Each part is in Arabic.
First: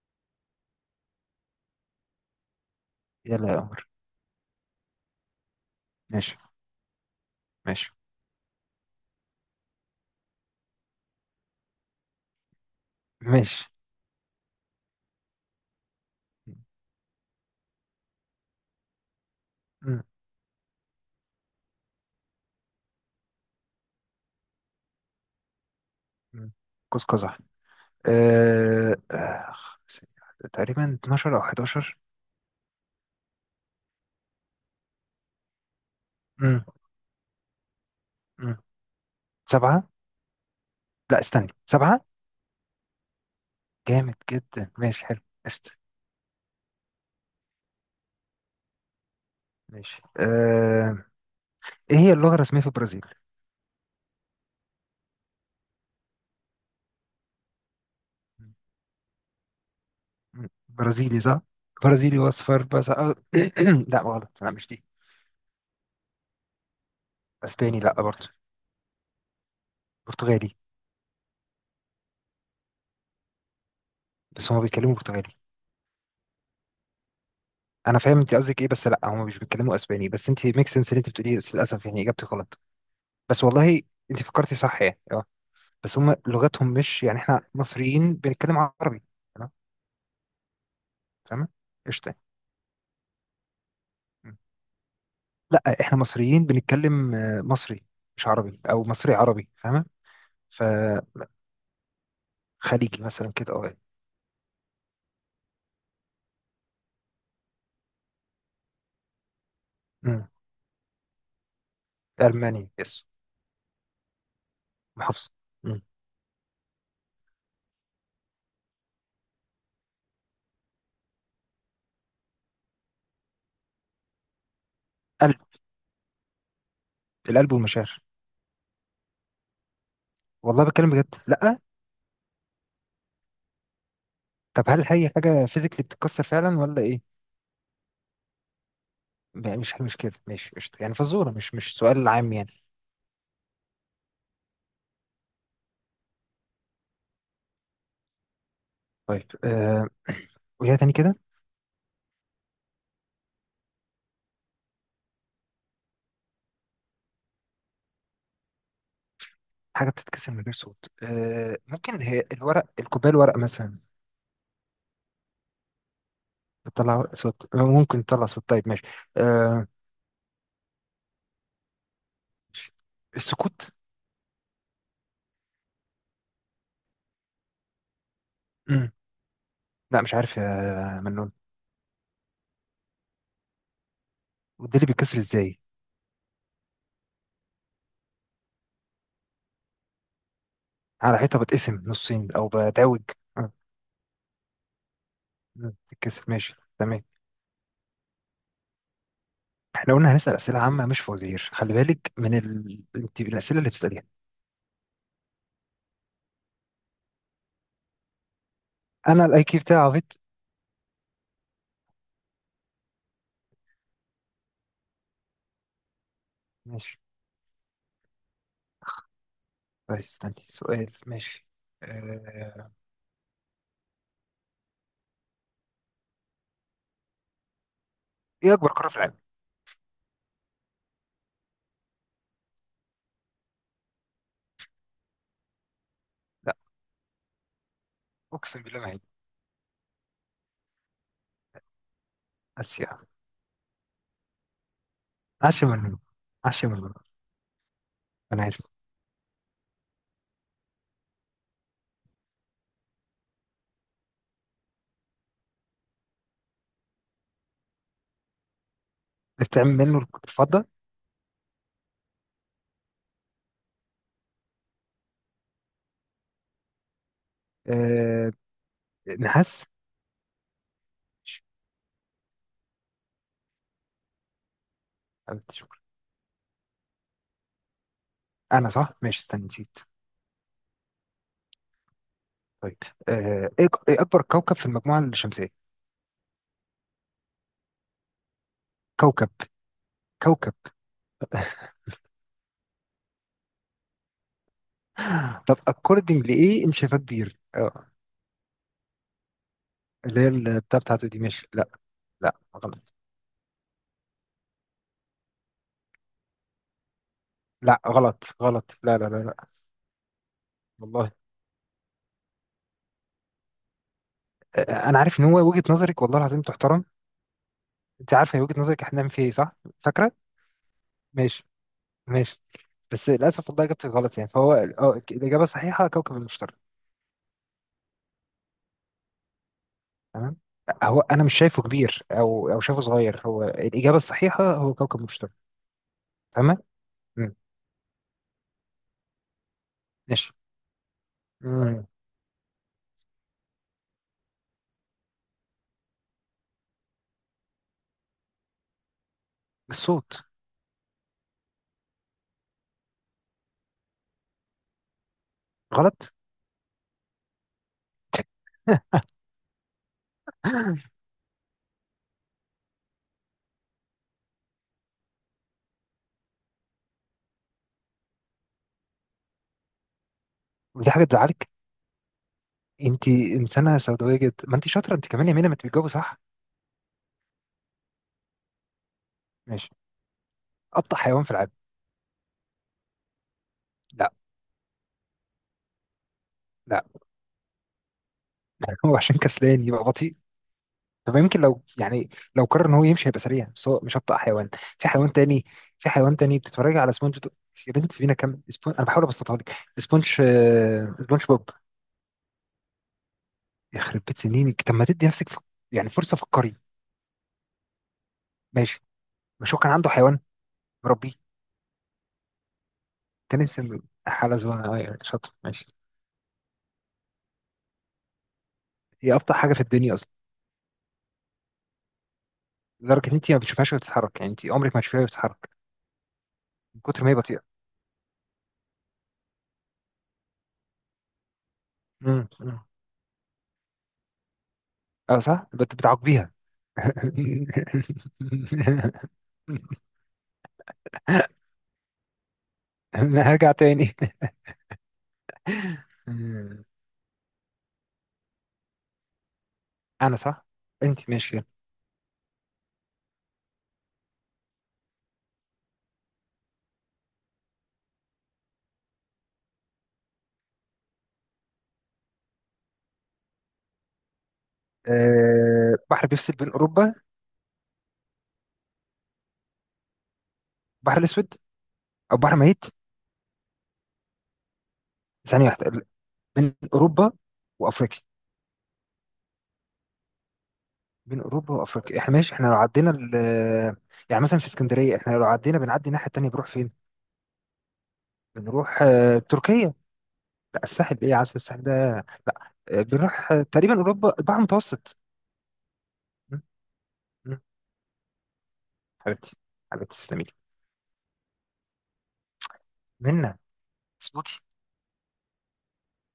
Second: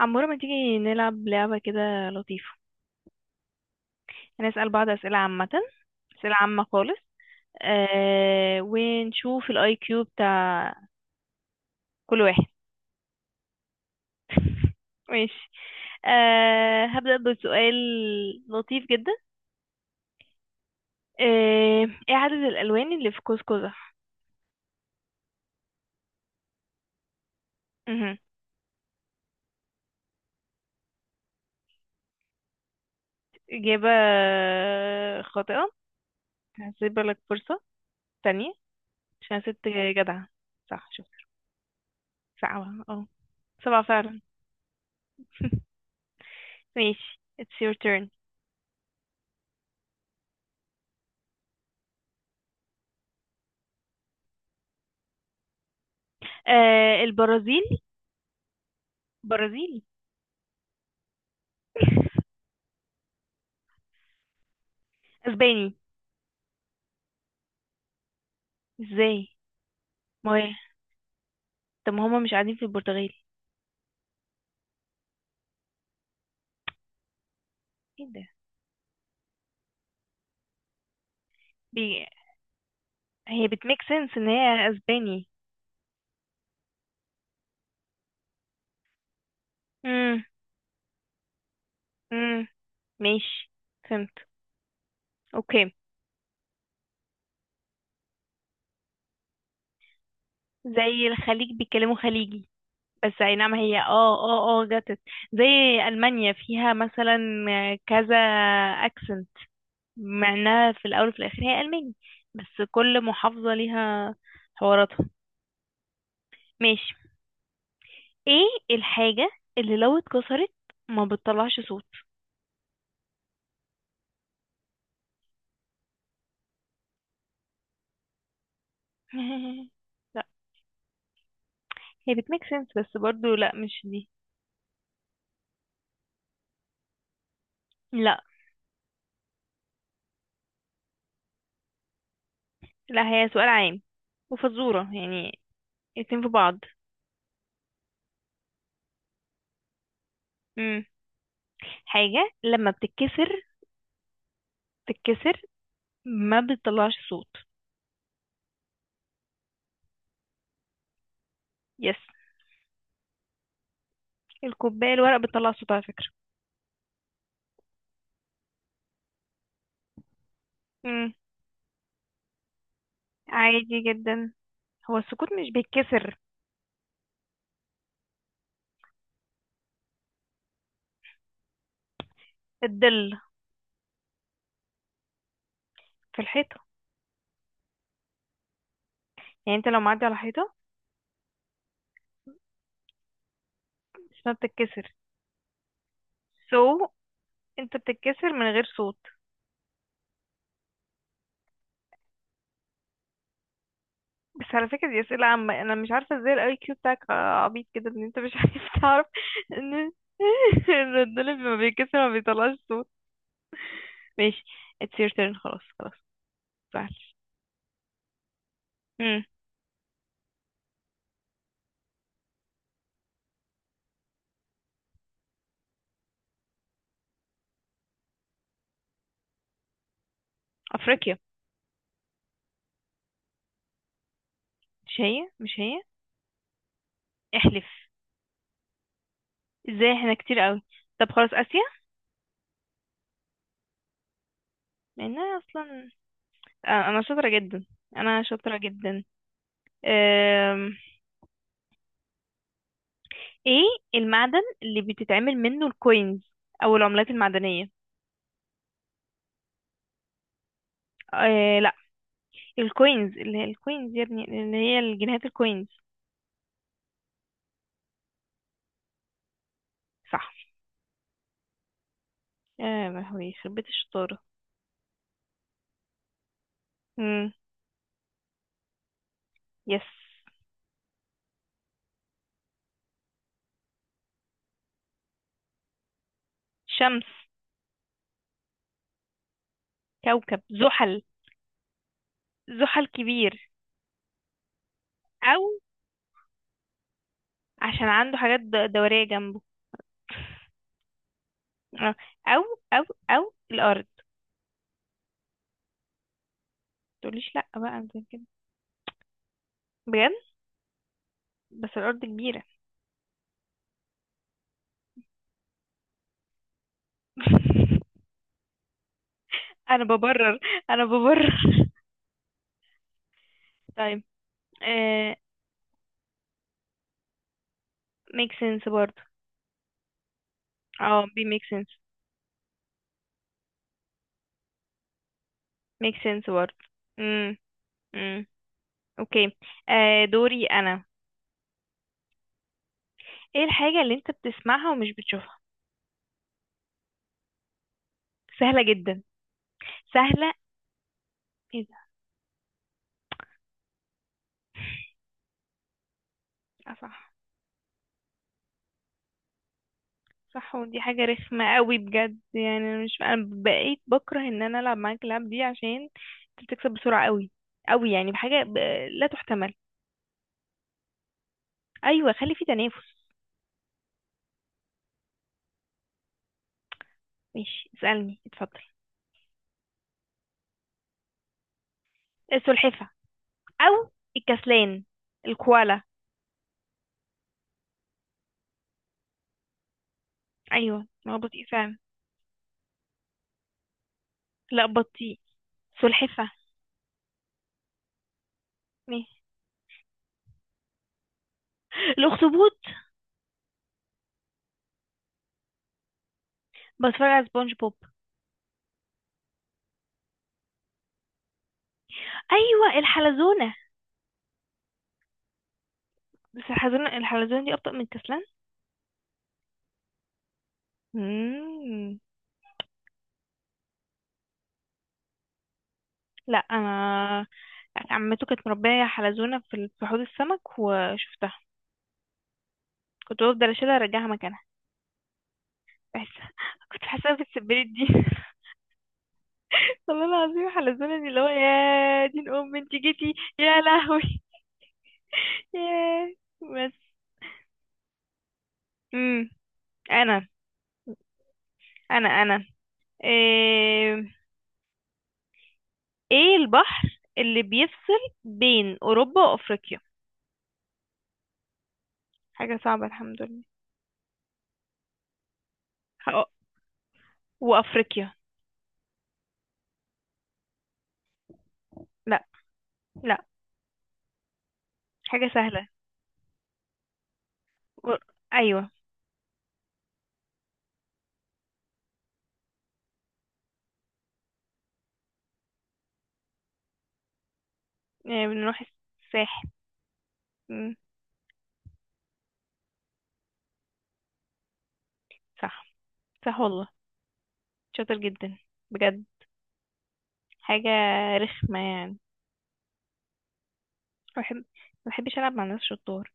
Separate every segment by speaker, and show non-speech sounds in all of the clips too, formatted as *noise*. Speaker 1: عمورة، ما تيجي نلعب لعبة كده لطيفة؟
Speaker 2: يلا يا قمر.
Speaker 1: هنسأل بعض أسئلة عامة. أسئلة
Speaker 2: ماشي.
Speaker 1: عامة خالص.
Speaker 2: ماشي.
Speaker 1: ونشوف الاي كيو بتاع كل واحد.
Speaker 2: ماشي.
Speaker 1: *laughs* ماشي. هبدأ بسؤال لطيف جدا.
Speaker 2: م-
Speaker 1: آه ايه عدد الألوان اللي في قوس قزح؟
Speaker 2: م. قوس قزح.
Speaker 1: مهم.
Speaker 2: أه... آه، تقريبا 12 أو 11.
Speaker 1: إجابة خاطئة.
Speaker 2: م-
Speaker 1: هسيب لك فرصة تانية
Speaker 2: م.
Speaker 1: عشان ست
Speaker 2: سبعة.
Speaker 1: جدعة. صح، شوف.
Speaker 2: لا استني، سبعة.
Speaker 1: سبعة، اه سبعة
Speaker 2: جامد
Speaker 1: فعلا.
Speaker 2: جدا، ماشي حلو. قشطة.
Speaker 1: *laughs* ماشي it's your turn.
Speaker 2: ماشي. إيه هي اللغة الرسمية في البرازيل؟
Speaker 1: البرازيل برازيلي.
Speaker 2: برازيلي صح؟ برازيلي
Speaker 1: *laughs*
Speaker 2: وأصفر بس. *clears throat* لا غلط، لا مش دي.
Speaker 1: اسباني.
Speaker 2: أسباني لا برضه.
Speaker 1: ازاي؟ ما هي،
Speaker 2: برتغالي.
Speaker 1: طب ما هما مش قاعدين في البرتغال؟
Speaker 2: بس هما بيتكلموا برتغالي. أنا
Speaker 1: ايه
Speaker 2: فاهم
Speaker 1: ده؟
Speaker 2: أنت قصدك إيه، بس لا هما مش بيتكلموا أسباني، بس أنت ميك سنس اللي أنت بتقوليه، بس للأسف يعني
Speaker 1: بي...
Speaker 2: إجابتك غلط. بس
Speaker 1: هي بتميك
Speaker 2: والله
Speaker 1: سنس
Speaker 2: انت
Speaker 1: ان
Speaker 2: فكرتي
Speaker 1: هي
Speaker 2: صح يعني
Speaker 1: اسباني.
Speaker 2: بس هم لغتهم مش، يعني احنا مصريين بنتكلم عربي. تمام.
Speaker 1: امم
Speaker 2: فاهمه. قشطه.
Speaker 1: امم ماشي، فهمت.
Speaker 2: مم.
Speaker 1: اوكي.
Speaker 2: لا احنا مصريين بنتكلم مصري. مش عربي او مصري عربي، فاهمه.
Speaker 1: زي
Speaker 2: فخليجي.
Speaker 1: الخليج بيتكلموا خليجي. بس
Speaker 2: مثلا
Speaker 1: اي
Speaker 2: كده
Speaker 1: نعم،
Speaker 2: يعني.
Speaker 1: هي جاتت زي المانيا، فيها مثلا كذا اكسنت،
Speaker 2: مم.
Speaker 1: مع انها في الاول وفي الاخر هي الماني. بس
Speaker 2: الماني
Speaker 1: كل
Speaker 2: يس.
Speaker 1: محافظة ليها حواراتها.
Speaker 2: محافظه. مم.
Speaker 1: ماشي. ايه الحاجة اللي لو اتكسرت ما بتطلعش صوت؟
Speaker 2: قلب. القلب والمشاعر.
Speaker 1: *laughs* لا.
Speaker 2: والله بتكلم بجد، لا.
Speaker 1: هي بتميك سنس بس برضو لا، مش دي.
Speaker 2: طب هل هي حاجه فيزيكلي بتتكسر فعلا ولا ايه؟
Speaker 1: لا
Speaker 2: لا، مش كده. ماشي قشطه، يعني فزوره مش سؤال عام يعني.
Speaker 1: لا، هي سؤال عام وفزورة يعني، الاتنين في بعض.
Speaker 2: طيب. *clears throat* وهي
Speaker 1: مم.
Speaker 2: تاني كده.
Speaker 1: حاجة لما بتتكسر تتكسر ما بتطلعش صوت.
Speaker 2: حاجه بتتكسر من غير صوت،
Speaker 1: يس.
Speaker 2: ممكن هي الورق، الكوبايه الورق مثلا.
Speaker 1: الكوباية الورق بتطلع صوت على فكرة.
Speaker 2: بتطلع صوت، ممكن تطلع صوت، طيب ماشي. آه
Speaker 1: مم.
Speaker 2: السكوت.
Speaker 1: عادي جدا. هو السكوت مش بيتكسر.
Speaker 2: مم. لا مش عارف يا منون.
Speaker 1: الظل.
Speaker 2: وده اللي بيتكسر ازاي؟
Speaker 1: في الحيطة، يعني انت لو معدي على حيطة
Speaker 2: على حيطه بتقسم نصين او بتعوج. آه،
Speaker 1: اسمها بتتكسر.
Speaker 2: مم. بتتكسر، ماشي
Speaker 1: سو
Speaker 2: تمام.
Speaker 1: انت بتتكسر من غير صوت؟
Speaker 2: احنا قلنا هنسال اسئله عامه مش فوازير، خلي بالك انت الاسئله اللي بتساليها.
Speaker 1: بس على فكرة دي أسئلة عامة، أنا مش عارفة ازاي الأي كيو بتاعك عبيط كده إن أنت مش *laughs* عارف تعرف
Speaker 2: انا الاي كيو بتاعي
Speaker 1: إن
Speaker 2: عبيط؟
Speaker 1: *laughs* الردان اللي ما بيتكسر ما بيطلعش صوت. ماشي it's your turn، خلاص خلاص.
Speaker 2: ماشي.
Speaker 1: متزعلش. مم.
Speaker 2: طيب استني سؤال، ماشي. آه... ايه اكبر قاره في العالم؟
Speaker 1: أفريقيا. مش هي، مش هي؟
Speaker 2: لا.
Speaker 1: احلف.
Speaker 2: اقسم بالله ما هي.
Speaker 1: ازاي، احنا كتير قوي. طب خلاص، آسيا.
Speaker 2: اسيا.
Speaker 1: لأن أنا
Speaker 2: عش
Speaker 1: أصلا،
Speaker 2: منه، عش منه.
Speaker 1: أنا شاطرة جدا. أنا
Speaker 2: انا
Speaker 1: شاطرة
Speaker 2: عارف.
Speaker 1: جدا. أم... إيه المعدن اللي بتتعمل منه الكوينز أو العملات المعدنية؟
Speaker 2: بتعمل منه الفضه.
Speaker 1: لا، الكوينز اللي هي الكوينز يا ابني، اللي هي الجنيهات، الكوينز.
Speaker 2: آه... نحاس.
Speaker 1: صح.
Speaker 2: ماشي.
Speaker 1: يا لهوي، يخرب بيت الشطارة.
Speaker 2: أنت شكرا.
Speaker 1: امم.
Speaker 2: انا صح، ماشي استنى نسيت.
Speaker 1: يس.
Speaker 2: طيب. آه... ايه إيه اكبر كوكب في المجموعه الشمسيه؟
Speaker 1: شمس.
Speaker 2: كوكب.
Speaker 1: كوكب
Speaker 2: كوكب.
Speaker 1: زحل. زحل كبير، او
Speaker 2: طب اكوردنج لايه انت شايفاه كبير
Speaker 1: عشان عنده حاجات دورية جنبه.
Speaker 2: اللي هي البتاع بتاعته دي، ماشي لا.
Speaker 1: آه،
Speaker 2: لا
Speaker 1: او او
Speaker 2: غلط.
Speaker 1: او الارض، تقوليش لا
Speaker 2: لا
Speaker 1: بقى زي كده.
Speaker 2: غلط غلط، لا لا لا لا.
Speaker 1: بجد،
Speaker 2: والله.
Speaker 1: بس الارض كبيرة.
Speaker 2: آه... انا عارف ان هو وجهه نظرك، والله العظيم تحترم.
Speaker 1: *laughs*
Speaker 2: انت عارفه هي وجهه نظرك احنا بنعمل فيها ايه، صح؟
Speaker 1: انا
Speaker 2: فاكره.
Speaker 1: ببرر. انا ببرر.
Speaker 2: ماشي.
Speaker 1: *laughs*
Speaker 2: ماشي. بس للاسف والله اجابتك
Speaker 1: طيب.
Speaker 2: غلط، يعني فهو
Speaker 1: آه.
Speaker 2: الاجابه الصحيحه كوكب المشتري.
Speaker 1: ميك سنس برضه.
Speaker 2: تمام. هو
Speaker 1: اه بي
Speaker 2: انا مش
Speaker 1: ميك
Speaker 2: شايفه
Speaker 1: سنس.
Speaker 2: كبير او شايفه صغير، هو الاجابه الصحيحه هو كوكب المشتري.
Speaker 1: ميك سنس برضه.
Speaker 2: تمام. مم.
Speaker 1: امم. امم. اوكي. آه
Speaker 2: ماشي.
Speaker 1: دوري انا.
Speaker 2: مم.
Speaker 1: ايه الحاجة اللي انت بتسمعها ومش بتشوفها؟ سهلة جدا.
Speaker 2: الصوت.
Speaker 1: سهلة. ايه ده؟
Speaker 2: غلط.
Speaker 1: اه صح. صح، ودي
Speaker 2: *laughs*
Speaker 1: حاجة رخمة قوي بجد، يعني انا مش، انا بقيت بكره ان انا العب معاك اللعب دي عشان انت بتكسب بسرعة قوي قوي، يعني بحاجة لا تحتمل.
Speaker 2: ودي حاجه تزعلك؟
Speaker 1: ايوه، خلي في تنافس.
Speaker 2: انت انسانه سوداويه جدا، ما انت شاطره انت كمان يا مينا، ما انت بتجاوبي صح.
Speaker 1: ماشي اسألني، اتفضل.
Speaker 2: ماشي. ابطا حيوان في العالم؟
Speaker 1: السلحفة، او
Speaker 2: لا.
Speaker 1: الكسلان، الكوالا.
Speaker 2: لا. *laughs* هو عشان كسلان يبقى بطيء؟
Speaker 1: ايوه، ما
Speaker 2: طب
Speaker 1: هو
Speaker 2: يمكن
Speaker 1: بطيء
Speaker 2: لو
Speaker 1: فعلا.
Speaker 2: يعني، لو قرر ان هو يمشي هيبقى سريع، بس هو مش ابطأ حيوان.
Speaker 1: لا
Speaker 2: في حيوان
Speaker 1: بطيء.
Speaker 2: تاني. في حيوان
Speaker 1: سلحفة.
Speaker 2: تاني، بتتفرج على يا بنت سيبينا كم سبونج، انا بحاول
Speaker 1: ماشي.
Speaker 2: ابسطها لك. سبونج بوب.
Speaker 1: الاخطبوط.
Speaker 2: يخرب بيت سنينك، طب ما تدي نفسك يعني فرصه، فكري.
Speaker 1: بتفرج على سبونج بوب.
Speaker 2: ماشي. مش هو كان عنده حيوان مربيه،
Speaker 1: ايوه،
Speaker 2: كان
Speaker 1: الحلزونة.
Speaker 2: اسم حاله زمان شاطر؟ ماشي.
Speaker 1: بس الحلزون دي أبطأ من الكسلان.
Speaker 2: هي ابطأ حاجه في الدنيا اصلا،
Speaker 1: مم.
Speaker 2: لدرجه ان انت ما بتشوفهاش وهي بتتحرك، يعني انت عمرك ما هتشوفيها وهي بتتحرك
Speaker 1: لا
Speaker 2: من كتر ما هي
Speaker 1: أنا،
Speaker 2: بطيئه.
Speaker 1: عمته كانت مربية حلزونة في حوض السمك وشفتها.
Speaker 2: امم.
Speaker 1: كنت بفضل أشيلها أرجعها مكانها.
Speaker 2: اه صح،
Speaker 1: بحس
Speaker 2: بتعاقبيها.
Speaker 1: *laughs* كنت حاسة بتسبلت دي.
Speaker 2: *laughs*
Speaker 1: *laughs* والله العظيم حلزونة دي اللي هو يا دين أم انت جيتي.
Speaker 2: *laughs* هرجع
Speaker 1: يا
Speaker 2: تاني.
Speaker 1: لهوي *laughs* يا
Speaker 2: آه،
Speaker 1: بس. مم.
Speaker 2: انا
Speaker 1: أنا
Speaker 2: صح. انت ماشي، يلا.
Speaker 1: أنا. إيه... إيه البحر اللي بيفصل بين أوروبا وأفريقيا؟ حاجة صعبة الحمد لله.
Speaker 2: بحر
Speaker 1: هقول-
Speaker 2: بيفصل بين اوروبا؟
Speaker 1: وأفريقيا.
Speaker 2: بحر الاسود. او
Speaker 1: لا
Speaker 2: بحر ميت.
Speaker 1: لا، حاجة
Speaker 2: ثانيه واحده
Speaker 1: سهلة.
Speaker 2: ال- بين اوروبا
Speaker 1: و-
Speaker 2: وافريقيا.
Speaker 1: أيوة.
Speaker 2: بين اوروبا وافريقيا، احنا ماشي احنا لو عدينا يعني مثلا في اسكندريه احنا لو عدينا، بنعدي الناحيه التانيه بنروح فين؟
Speaker 1: يعني بنروح
Speaker 2: بنروح
Speaker 1: الساحل.
Speaker 2: تركيا؟ لا
Speaker 1: مم،
Speaker 2: الساحل ايه يا عسل، الساحل ده؟ لا بنروح تقريبا اوروبا، البحر المتوسط.
Speaker 1: صح. صح
Speaker 2: م-
Speaker 1: والله.
Speaker 2: م-
Speaker 1: شاطر جدا بجد.
Speaker 2: حبيبتي، حبيبتي تسلمي لي.
Speaker 1: حاجة رخمة يعني.
Speaker 2: منا. صوتي.
Speaker 1: ما بحبش ألعب مع ناس شطار.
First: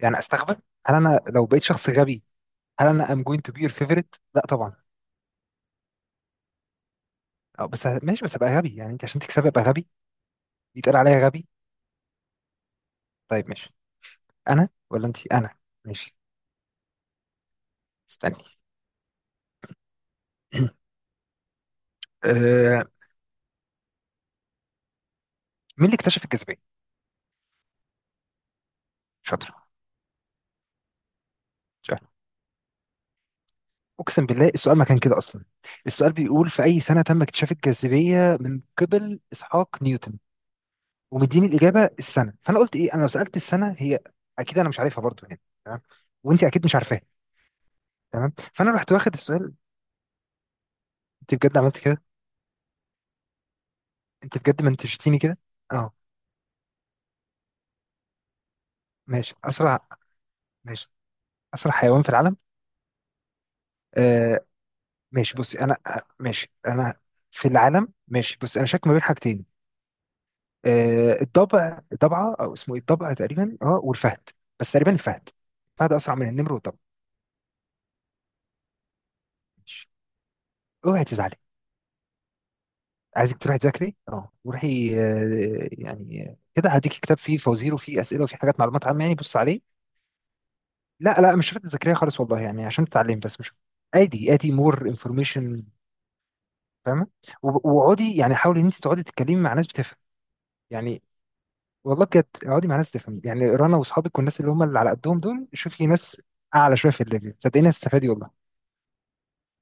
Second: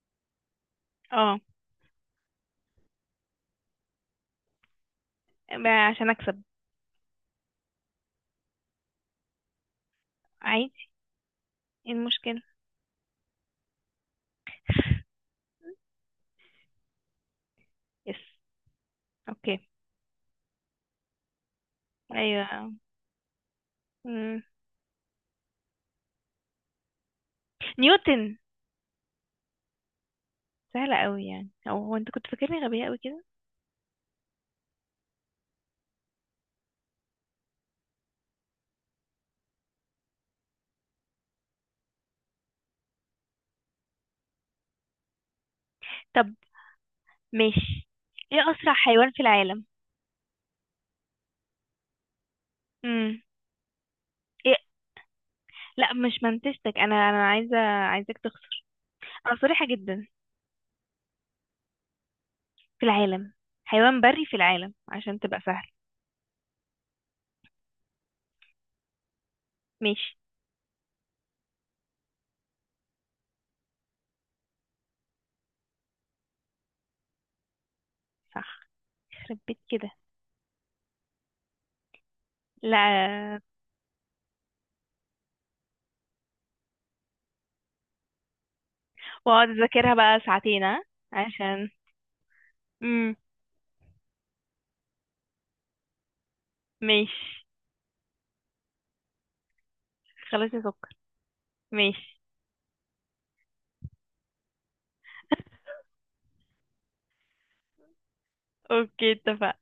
Speaker 2: يعني استغبى؟ هل انا
Speaker 1: اه.
Speaker 2: لو بقيت شخص غبي، هل انا ام جوينت تو بي يور فيفورت؟ لا طبعا.
Speaker 1: عشان أكسب.
Speaker 2: أو بس ماشي، بس ابقى غبي يعني، انت عشان تكسبي ابقى غبي
Speaker 1: عادي.
Speaker 2: يتقال عليا غبي؟
Speaker 1: ايه المشكلة.
Speaker 2: طيب ماشي. انا ولا انت؟ انا. ماشي
Speaker 1: يس
Speaker 2: استني.
Speaker 1: اوكي.
Speaker 2: *clears throat*
Speaker 1: أيوة.
Speaker 2: آه
Speaker 1: مم.
Speaker 2: مين اللي اكتشف الجاذبيه؟
Speaker 1: نيوتن.
Speaker 2: شاطر.
Speaker 1: سهلة أوي يعني، أو هو
Speaker 2: شاطر.
Speaker 1: أنت كنت فاكرني غبية أوي كده.
Speaker 2: اقسم بالله السؤال ما كان كده اصلا. السؤال بيقول في اي سنه تم اكتشاف الجاذبيه من قبل اسحاق نيوتن، ومديني الاجابه السنه. فانا قلت ايه، انا لو سالت السنه هي اكيد انا مش عارفها برضو، يعني تمام.
Speaker 1: طب
Speaker 2: وانت اكيد مش عارفاها،
Speaker 1: ماشي.
Speaker 2: تمام.
Speaker 1: ايه
Speaker 2: فانا
Speaker 1: أسرع
Speaker 2: رحت
Speaker 1: حيوان
Speaker 2: واخد
Speaker 1: في
Speaker 2: السؤال.
Speaker 1: العالم؟
Speaker 2: انت بجد عملت كده؟
Speaker 1: مم.
Speaker 2: انت
Speaker 1: إيه؟
Speaker 2: بجد منتجتيني كده؟
Speaker 1: لا
Speaker 2: اه.
Speaker 1: مش منتشتك، انا عايزه، عايزاك تخسر.
Speaker 2: ماشي
Speaker 1: انا صريحه
Speaker 2: اسرع.
Speaker 1: جدا.
Speaker 2: ماشي. اسرع حيوان في العالم.
Speaker 1: في العالم، حيوان بري في
Speaker 2: آه
Speaker 1: العالم عشان
Speaker 2: ماشي
Speaker 1: تبقى
Speaker 2: بصي
Speaker 1: سهل.
Speaker 2: انا، ماشي انا في العالم، ماشي بصي انا شاك ما بين حاجتين.
Speaker 1: ماشي.
Speaker 2: آه الضبع، الضبعه او اسمه ايه، الضبع تقريبا والفهد. بس تقريبا الفهد. الفهد اسرع من النمر والضبع.
Speaker 1: صح، يخرب بيت كده.
Speaker 2: ماشي. اوعي تزعلي. عايزك
Speaker 1: لا.
Speaker 2: تروحي تذاكري، روحي، يعني كده هديك كتاب فيه فوازير وفيه اسئله وفيه حاجات معلومات عامه، يعني بص
Speaker 1: واقعد
Speaker 2: عليه.
Speaker 1: اذاكرها بقى ساعتين ها.
Speaker 2: لا لا، مش شرط
Speaker 1: عشان
Speaker 2: تذاكريها خالص والله، يعني عشان
Speaker 1: امم
Speaker 2: تتعلمي بس مش، ادي مور انفورميشن، فاهمه.
Speaker 1: ماشي.
Speaker 2: واقعدي يعني حاولي ان انت تقعدي تتكلمي مع ناس بتفهم
Speaker 1: خلاص يا سكر.
Speaker 2: يعني، والله
Speaker 1: ماشي.
Speaker 2: بجد اقعدي مع ناس تفهم يعني رنا واصحابك، والناس اللي هم اللي على قدهم دول،
Speaker 1: *laughs*
Speaker 2: شوفي ناس اعلى شويه في الليفل، صدقيني هتستفادي والله.
Speaker 1: اوكي اتفقنا.